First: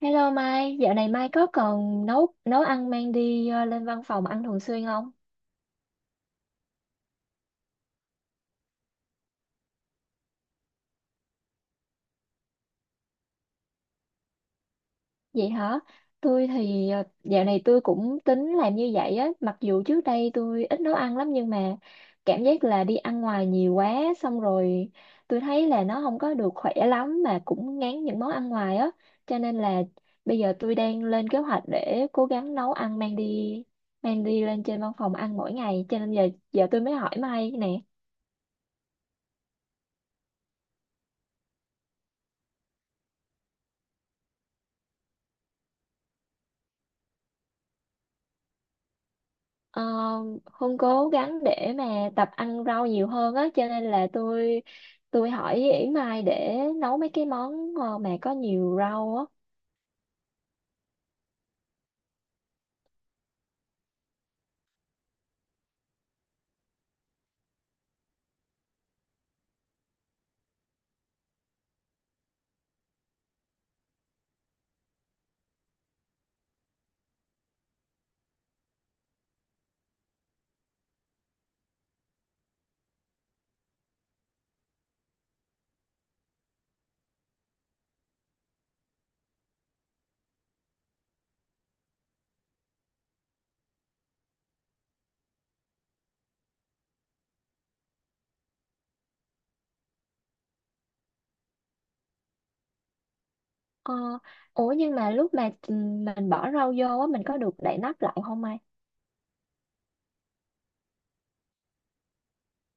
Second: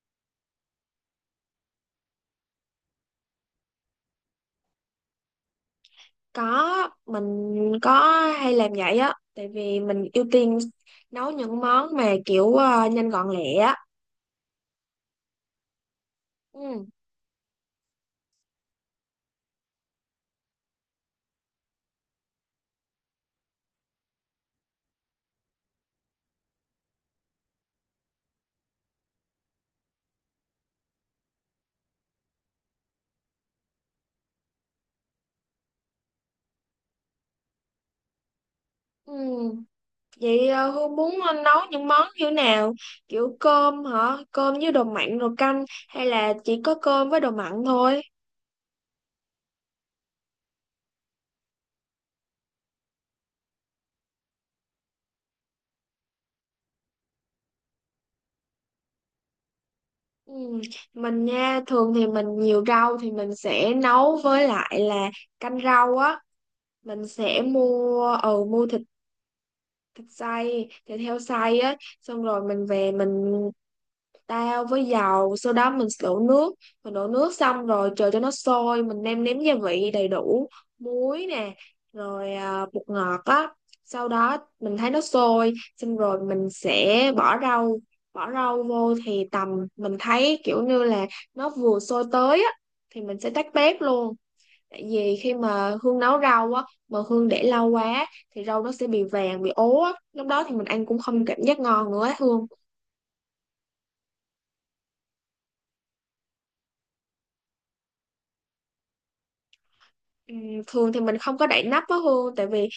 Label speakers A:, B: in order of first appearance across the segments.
A: Hello Mai, dạo này Mai có còn nấu nấu ăn mang đi lên văn phòng ăn thường xuyên không?
B: Có, mình có hay làm vậy á, tại vì mình ưu tiên nấu những món mà kiểu nhanh gọn lẹ á.
A: Vậy hả? Tôi
B: Ừ.
A: thì dạo này tôi cũng tính làm như vậy á, mặc dù trước đây tôi ít nấu ăn lắm nhưng mà cảm giác là đi ăn ngoài nhiều quá xong rồi tôi thấy là nó không có được khỏe lắm mà cũng ngán những món ăn ngoài á, cho nên là bây giờ tôi đang lên kế hoạch để cố gắng nấu ăn mang đi lên trên văn phòng ăn mỗi ngày, cho nên giờ giờ tôi mới hỏi Mai nè.
B: Ừ. Vậy Hương muốn nấu những món như nào? Kiểu cơm hả? Cơm với đồ mặn rồi canh hay là chỉ có cơm với đồ mặn thôi?
A: Ờ, Hương cố gắng để mà tập ăn rau nhiều hơn á cho nên là tôi hỏi Yển Mai để nấu mấy cái món mà có nhiều rau á.
B: Ừ. Mình nha, thường thì mình nhiều rau thì mình sẽ nấu với lại là canh rau á. Mình sẽ mua, mua thịt thịt xay, thịt heo xay á. Xong rồi mình về mình tao với dầu, sau đó mình đổ nước xong rồi chờ cho nó sôi, mình nêm nếm gia vị đầy đủ, muối nè, rồi à, bột ngọt á. Sau đó mình thấy nó sôi xong rồi mình sẽ bỏ rau vô thì tầm mình thấy kiểu như là nó vừa sôi tới á thì mình sẽ tắt bếp luôn. Tại vì khi mà Hương nấu rau á mà Hương để lâu quá thì rau nó sẽ bị vàng bị ố á, lúc đó thì mình ăn cũng không cảm giác ngon nữa á Hương.
A: Ờ, ủa nhưng mà lúc mà mình bỏ rau vô á mình có được đậy nắp lại không Mai?
B: Ừm, thường thì mình không có đậy nắp á Hương, tại vì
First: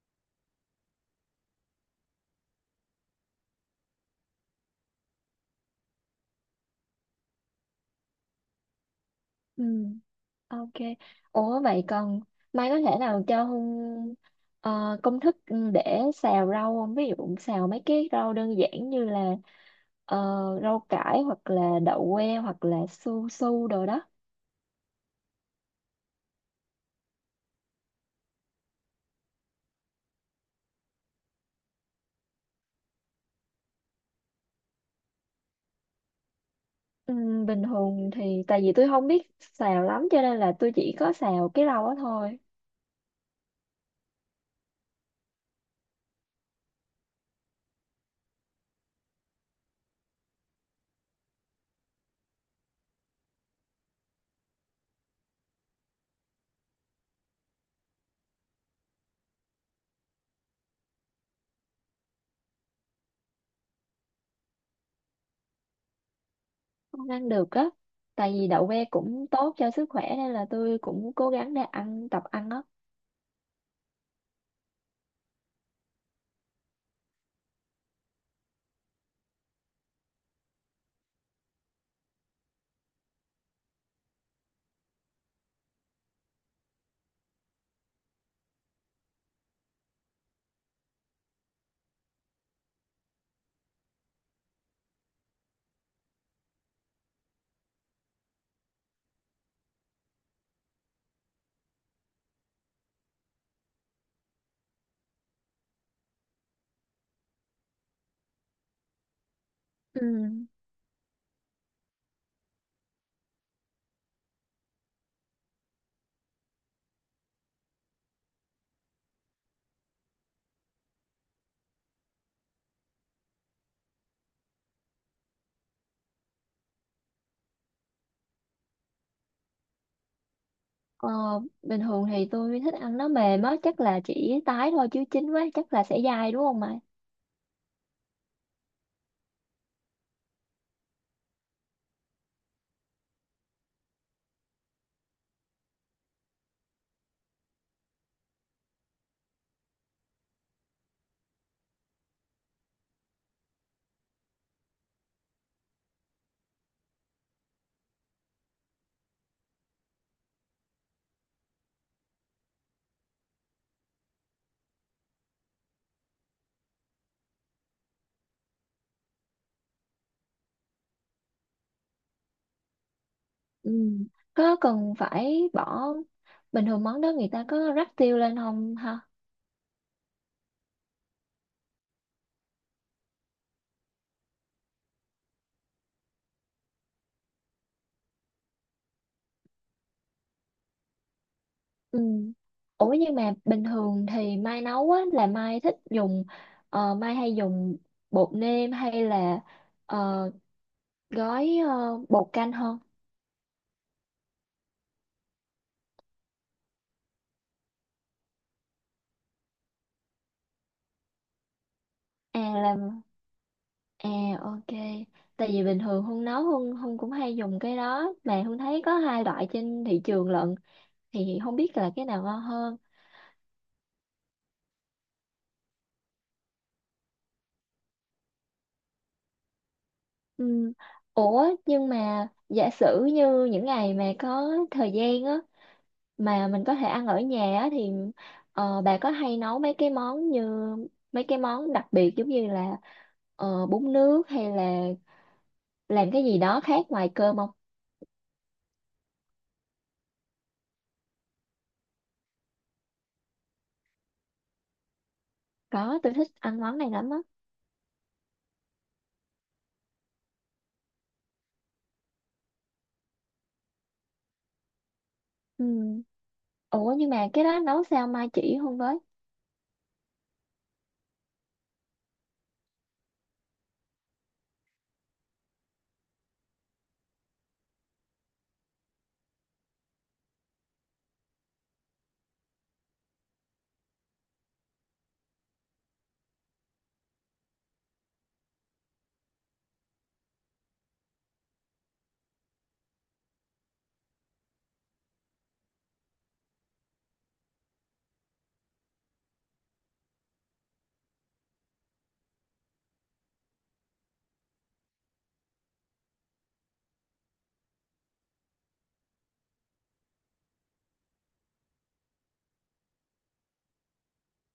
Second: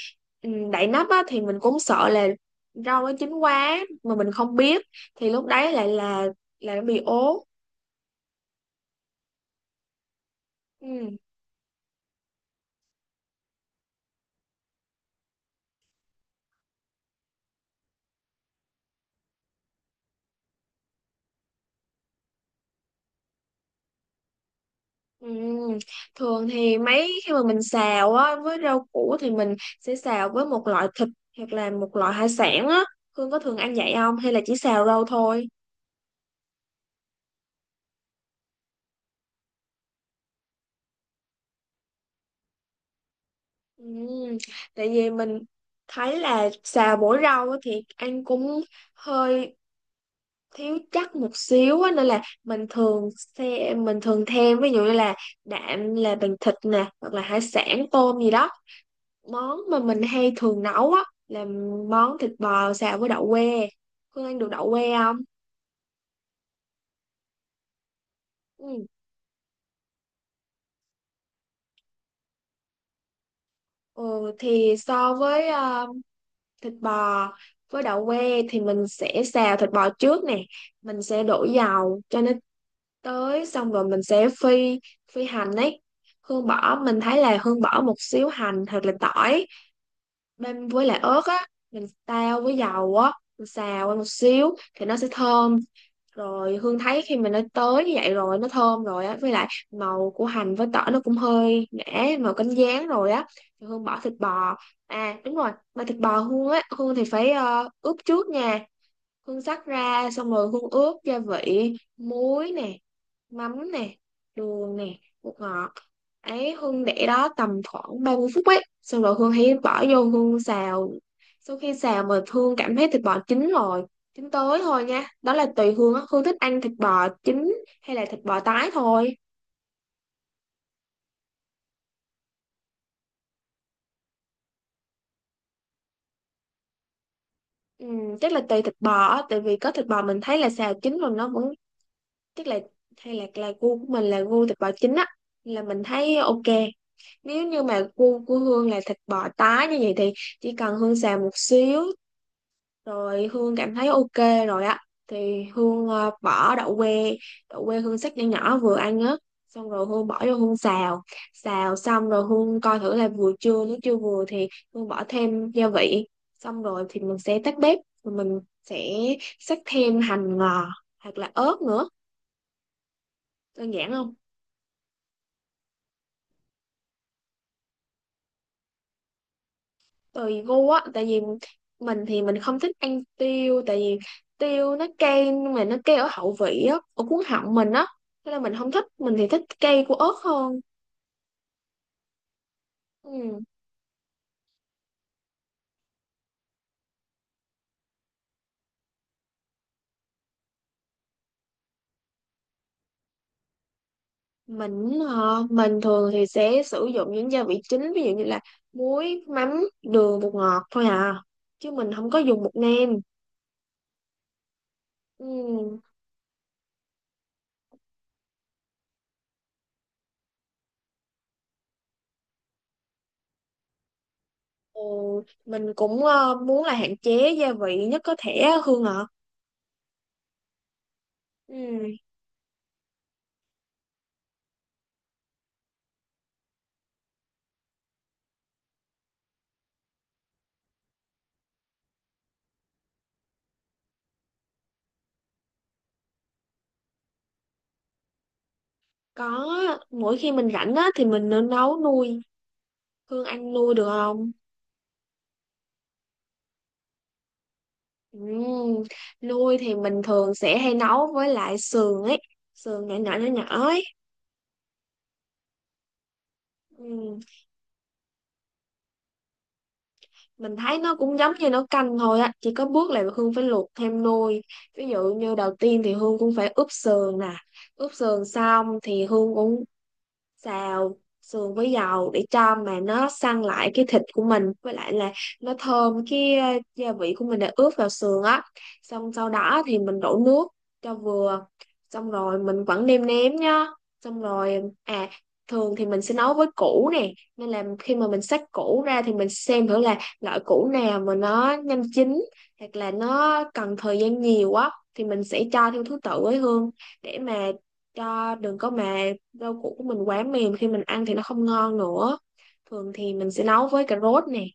B: đậy nắp á thì mình cũng sợ là rau nó chín quá mà mình không biết, thì lúc đấy lại là nó bị ố.
A: Ừ. Ok.
B: Ừm,
A: Ủa vậy còn Mai có thể nào cho Hương công thức để xào rau không? Ví dụ xào mấy cái rau đơn giản như là ờ, rau cải hoặc là đậu que hoặc là su su đồ đó.
B: ừm. Thường thì mấy khi mà mình xào á với rau củ thì mình sẽ xào với một loại thịt hoặc là một loại hải sản á. Hương có thường ăn vậy không hay là chỉ xào rau thôi?
A: Bình thường thì tại vì tôi không biết xào lắm cho nên là tôi chỉ có xào cái rau đó thôi.
B: Ừm, tại vì mình thấy là xào mỗi rau á thì ăn cũng hơi thiếu chắc một xíu á, nên là mình thường thêm ví dụ như là đạm là bằng thịt nè hoặc là hải sản tôm gì đó. Món mà mình hay thường nấu á là món thịt bò xào với đậu que. Hương ăn được đậu que không?
A: Không ăn được á tại vì đậu
B: Ừ.
A: que cũng tốt cho sức khỏe nên là tôi cũng cố gắng để ăn tập ăn á.
B: Ừ thì so với thịt bò với đậu que thì mình sẽ xào thịt bò trước nè. Mình sẽ đổ dầu cho nó tới xong rồi mình sẽ phi phi hành ấy. Hương bỏ Mình thấy là Hương bỏ một xíu hành hoặc là tỏi, bên với lại ớt á, mình tao với dầu á, mình xào qua một xíu thì nó sẽ thơm. Rồi Hương thấy khi mình nó tới như vậy rồi, nó thơm rồi á, với lại màu của hành với tỏi nó cũng hơi ngã màu cánh gián rồi á, thì Hương bỏ thịt bò. À đúng rồi, mà thịt bò Hương á, Hương thì phải ướp trước nha. Hương xắt
A: Ừ.
B: ra xong rồi Hương ướp gia vị, muối nè, mắm nè, đường nè, bột ngọt. Ấy Hương để đó tầm khoảng 30 phút ấy, xong rồi Hương hãy bỏ vô Hương xào. Sau khi xào mà Hương cảm thấy thịt bò chín rồi, chín tới thôi nha, đó là tùy Hương á, Hương thích ăn thịt bò chín hay là thịt bò tái thôi.
A: ờ, Bình thường thì tôi thích ăn nó mềm á chắc là chỉ tái thôi chứ chín quá chắc là sẽ dai đúng không mày?
B: Ừ, chắc là tùy thịt bò á, tại vì có thịt bò mình thấy là xào chín rồi nó vẫn chắc là, hay là gu của mình là gu thịt bò chín á, là mình thấy ok. Nếu như mà gu của Hương là thịt bò tái như vậy thì chỉ cần Hương xào một xíu rồi Hương cảm thấy ok rồi á, thì Hương bỏ đậu que. Đậu que Hương xắt nhỏ nhỏ vừa ăn á, xong rồi Hương bỏ vô Hương xào. Xào xong rồi Hương coi thử là vừa chưa, nếu chưa vừa thì Hương bỏ thêm gia vị, xong rồi thì mình sẽ tắt bếp rồi mình sẽ xắt thêm hành ngò hoặc là ớt nữa. Đơn
A: Ừ.
B: giản không?
A: Có cần phải bỏ bình thường món đó người ta có rắc tiêu lên không?
B: Tùy gu á, tại vì mình thì mình không thích ăn tiêu, tại vì tiêu nó cay, mà nó cay ở hậu vị á, ở cuốn họng mình á, nên là mình không thích, mình thì thích cay của ớt hơn.
A: Ừ. Ủa nhưng mà
B: Ừ.
A: bình thường thì Mai nấu á là Mai thích dùng Mai hay dùng bột nêm hay là ờ, gói bột canh hơn?
B: mình thường thì sẽ sử dụng những gia vị chính, ví dụ như là muối, mắm, đường, bột ngọt thôi à, chứ mình không có
A: À
B: dùng bột
A: là
B: nêm.
A: à ok. Tại vì
B: Ừ.
A: bình thường Hương nấu Hương Hương cũng hay dùng cái đó mà Hương thấy có hai loại trên thị trường lận thì không biết là cái nào ngon hơn.
B: Ừ. Mình cũng muốn là hạn chế gia vị nhất có thể á, Hương ạ.
A: Ừ. Ủa nhưng
B: Ừ.
A: mà giả sử như những ngày mà có thời gian á mà mình có thể ăn ở nhà á, thì bà có hay nấu mấy cái món như mấy cái món đặc biệt giống như là bún nước hay là làm cái gì đó khác ngoài cơm không?
B: Có, mỗi khi mình rảnh á thì mình nấu nuôi. Hương anh nuôi được không?
A: Có, tôi thích ăn món này lắm á.
B: Ừm, Nuôi thì mình thường sẽ hay nấu với lại sườn ấy, sườn nhỏ nhỏ nhỏ nhỏ ấy.
A: Ừ. Ủa nhưng
B: Ừm,
A: mà cái đó nấu sao mai chỉ không với?
B: Mình thấy nó cũng giống như nấu canh thôi á, chỉ có bước là Hương phải luộc thêm nồi. Ví dụ như đầu tiên thì Hương cũng phải ướp sườn nè, ướp sườn xong thì Hương cũng xào sườn với dầu để cho mà nó săn lại cái thịt của mình, với lại là nó thơm cái gia vị của mình đã ướp vào sườn á. Xong sau đó thì mình đổ nước cho vừa, xong rồi mình vẫn nêm nếm nhá. Xong rồi à, thường thì mình sẽ nấu với củ nè, nên là khi mà mình xách củ ra thì mình xem thử là loại củ nào mà nó nhanh chín hoặc là nó cần thời gian nhiều á, thì mình sẽ cho theo thứ tự với Hương, để mà cho đừng có mà rau củ của mình quá mềm khi mình ăn thì nó không ngon nữa. Thường thì mình sẽ nấu với cà rốt nè,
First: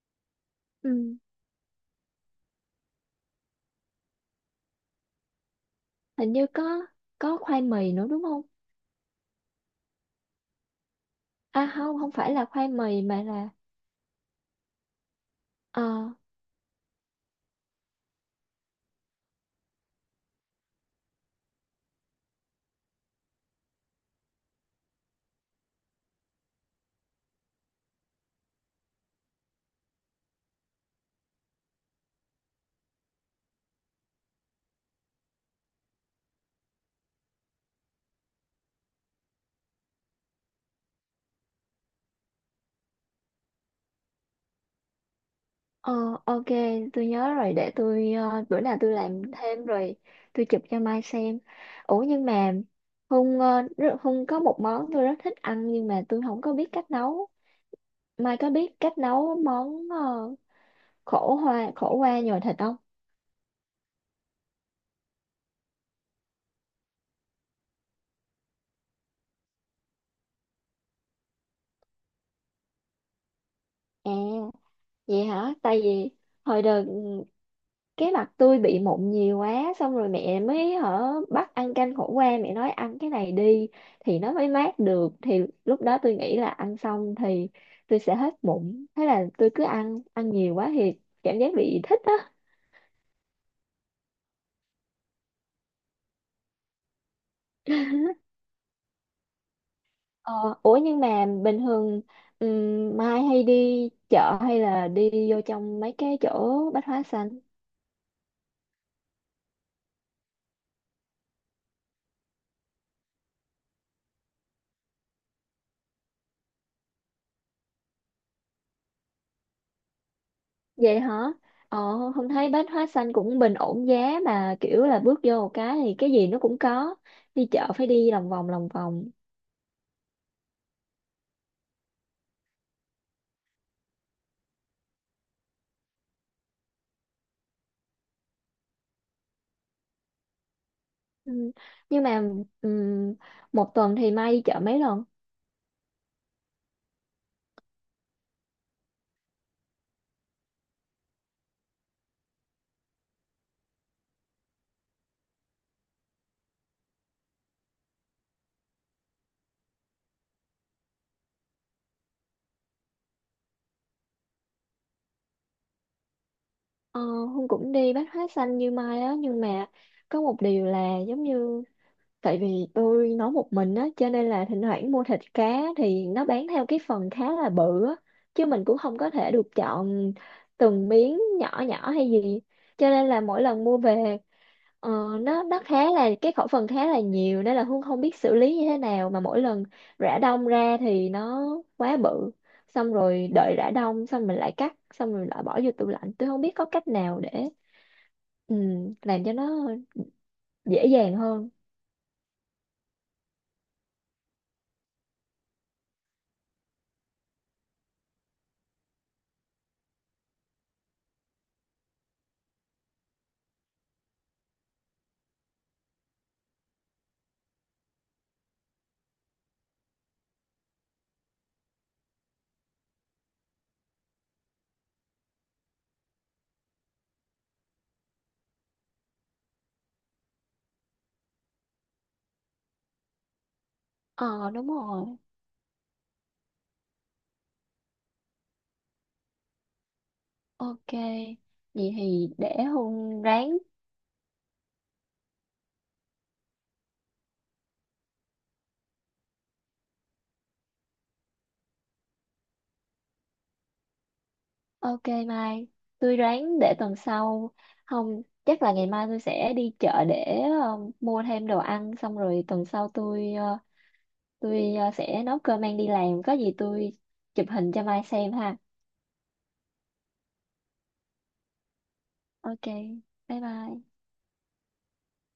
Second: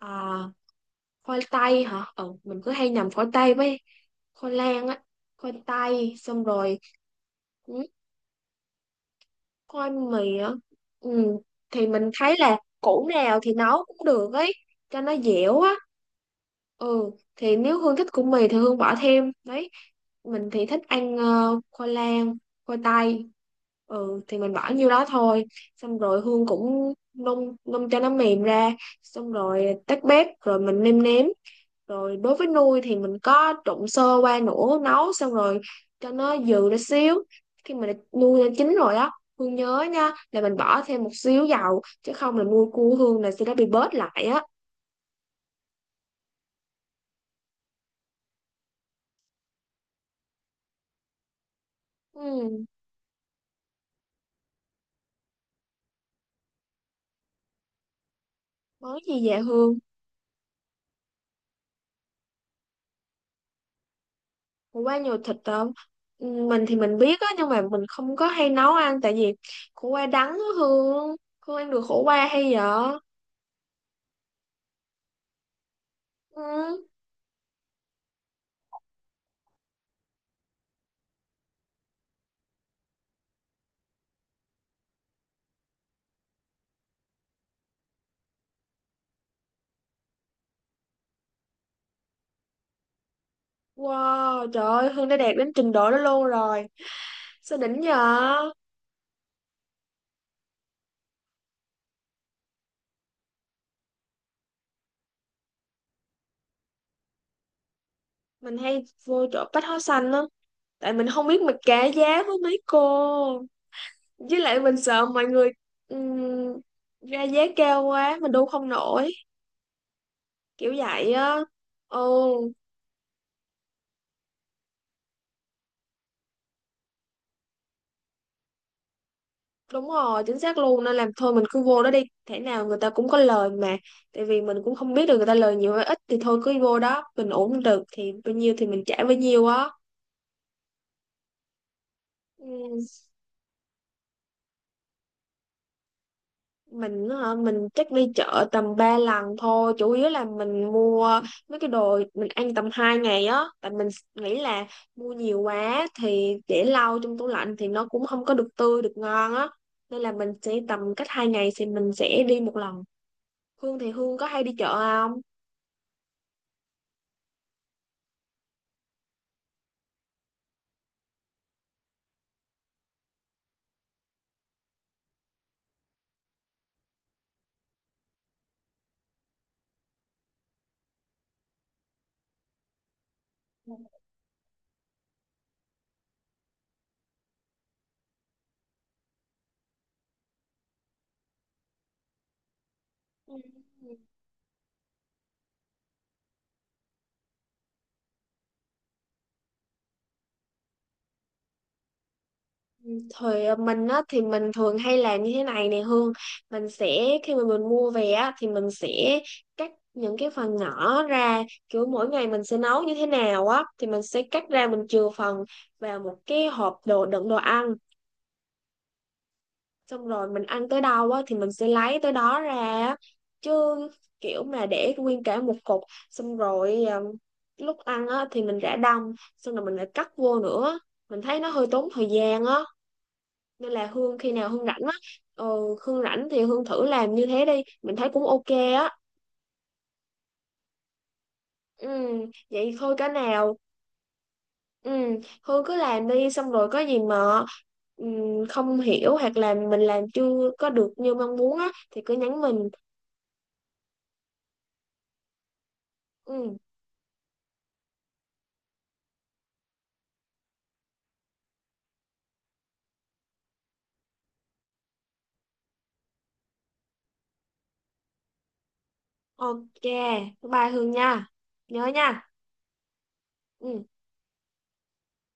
B: à,
A: Ừ.
B: khoai tây hả, ừ, mình cứ hay nhầm khoai tây với khoai lang á. Khoai tây
A: Hình
B: xong
A: như
B: rồi,
A: có khoai
B: ừ,
A: mì nữa đúng không?
B: khoai mì á. Ừ,
A: À
B: thì
A: không,
B: mình
A: không phải
B: thấy
A: là
B: là
A: khoai mì
B: củ
A: mà
B: nào
A: là
B: thì nấu cũng được ấy, cho nó dẻo á.
A: ờ.
B: Ừ thì nếu Hương thích củ mì thì Hương bỏ thêm đấy. Mình thì thích ăn khoai lang, khoai tây. Ừ thì mình bỏ nhiêu đó thôi, xong rồi Hương cũng nung nung cho nó mềm ra, xong rồi tắt bếp rồi mình nêm nếm. Rồi đối với nuôi thì mình có trộn sơ qua nữa, nấu xong rồi cho nó dừ ra xíu. Khi mà nuôi nó chín rồi á, Hương nhớ nha là mình bỏ thêm một xíu dầu, chứ không là nuôi cua Hương là sẽ đã bị bớt lại á.
A: Ờ, ok, tôi nhớ rồi để tôi bữa nào tôi làm thêm rồi tôi chụp cho Mai xem. Ủa nhưng mà
B: Ừ.
A: Hung Hung có một món tôi rất thích ăn nhưng mà tôi không có biết cách nấu. Mai có biết
B: Món
A: cách
B: gì
A: nấu
B: vậy Hương?
A: món khổ qua nhồi thịt không?
B: Ủa, qua nhiều thịt không? Ừ, mình thì mình biết á nhưng mà mình không có hay nấu ăn, tại vì khổ qua đắng á Hương. Hương ăn được khổ qua hay vậy?
A: À, vậy hả? Tại vì hồi
B: Ừ.
A: đợt cái mặt tôi bị mụn nhiều quá xong rồi mẹ mới hở bắt ăn canh khổ qua mẹ nói ăn cái này đi thì nó mới mát được thì lúc đó tôi nghĩ là ăn xong thì tôi sẽ hết mụn thế là tôi cứ ăn ăn nhiều quá thì cảm giác bị thích á.
B: Wow, trời ơi, Hương đã đạt đến trình độ đó luôn rồi. Sao đỉnh vậy?
A: Ờ, ủa nhưng mà bình thường Mai hay đi chợ hay là đi vô trong mấy cái chỗ bách hóa xanh?
B: Mình hay vô chỗ bách hóa xanh á. Tại mình không biết mình cả giá với mấy cô. Với lại mình sợ mọi người ừm, ra giá cao quá, mình đu không nổi. Kiểu
A: Vậy
B: vậy
A: hả?
B: á.
A: Ờ,
B: Ừ.
A: không thấy bách hóa xanh cũng bình ổn giá mà kiểu là bước vô một cái thì cái gì nó cũng có. Đi chợ phải đi lòng vòng.
B: Đúng rồi, chính xác luôn, nên làm thôi mình cứ vô đó đi, thể nào người ta cũng có lời mà. Tại vì mình cũng không biết được người ta lời nhiều hay ít, thì thôi cứ vô đó, mình ổn được thì bao nhiêu thì mình trả bấy nhiêu á.
A: Ừ. Nhưng mà
B: Ừ,
A: ừm, một tuần thì Mai đi chợ mấy lần?
B: mình hả, mình chắc đi chợ tầm 3 lần thôi, chủ yếu là mình mua mấy cái đồ mình ăn tầm 2 ngày á, tại mình nghĩ là mua nhiều quá thì để lâu trong tủ lạnh thì nó cũng không có được tươi được ngon á. Nên là mình sẽ tầm cách 2 ngày thì mình sẽ đi một lần. Hương thì Hương có hay đi chợ không?
A: Ờ, Hương cũng đi bách hóa xanh như Mai á nhưng mà có một điều là giống như tại vì tôi nấu một mình á cho nên là thỉnh thoảng mua thịt cá thì nó bán theo cái phần khá là bự á chứ mình cũng không có thể được chọn từng miếng nhỏ nhỏ hay gì cho nên là mỗi lần mua về ờ, nó khá là cái khẩu phần khá là nhiều nên là Hương không biết xử lý như thế nào mà mỗi lần rã đông ra thì nó quá bự xong rồi
B: Ừ,
A: đợi rã đông xong mình lại cắt xong rồi lại bỏ vô tủ lạnh tôi không biết có cách nào để ừ, làm cho nó dễ dàng hơn.
B: thời mình á, thì mình thường hay làm như thế này nè Hương. Mình sẽ khi mà mình mua về á, thì mình sẽ cắt những cái phần nhỏ ra, kiểu mỗi ngày mình sẽ nấu như thế nào á thì mình sẽ cắt ra, mình chừa phần vào một cái hộp đồ đựng đồ ăn, xong rồi mình ăn tới đâu á, thì mình sẽ lấy tới đó ra á. Chứ kiểu mà để nguyên cả một cục, xong rồi lúc ăn á, thì mình rã đông xong rồi mình lại cắt vô nữa, mình thấy nó hơi tốn thời gian á. Nên là Hương khi nào
A: Ờ
B: Hương
A: đúng
B: rảnh á,
A: rồi.
B: ờ, Hương rảnh thì Hương thử làm như thế đi, mình thấy cũng ok á.
A: Ok.
B: Ừ,
A: Vậy thì để
B: vậy thôi cái
A: Hùng
B: nào,
A: ráng.
B: ừ, Hương cứ làm đi xong rồi có gì mà ừ, không hiểu hoặc là mình làm chưa có được như mong muốn á thì cứ nhắn mình.
A: Ok Mai. Tôi
B: Ừ,
A: ráng để tuần sau. Không, chắc là ngày mai tôi sẽ đi chợ để mua thêm đồ ăn xong rồi tuần sau tôi sẽ nấu cơm mang đi làm có gì tôi chụp hình cho Mai xem ha.
B: ok, bye Hương nha, nhớ nha.
A: Ok. Bye
B: Ừ.
A: bye.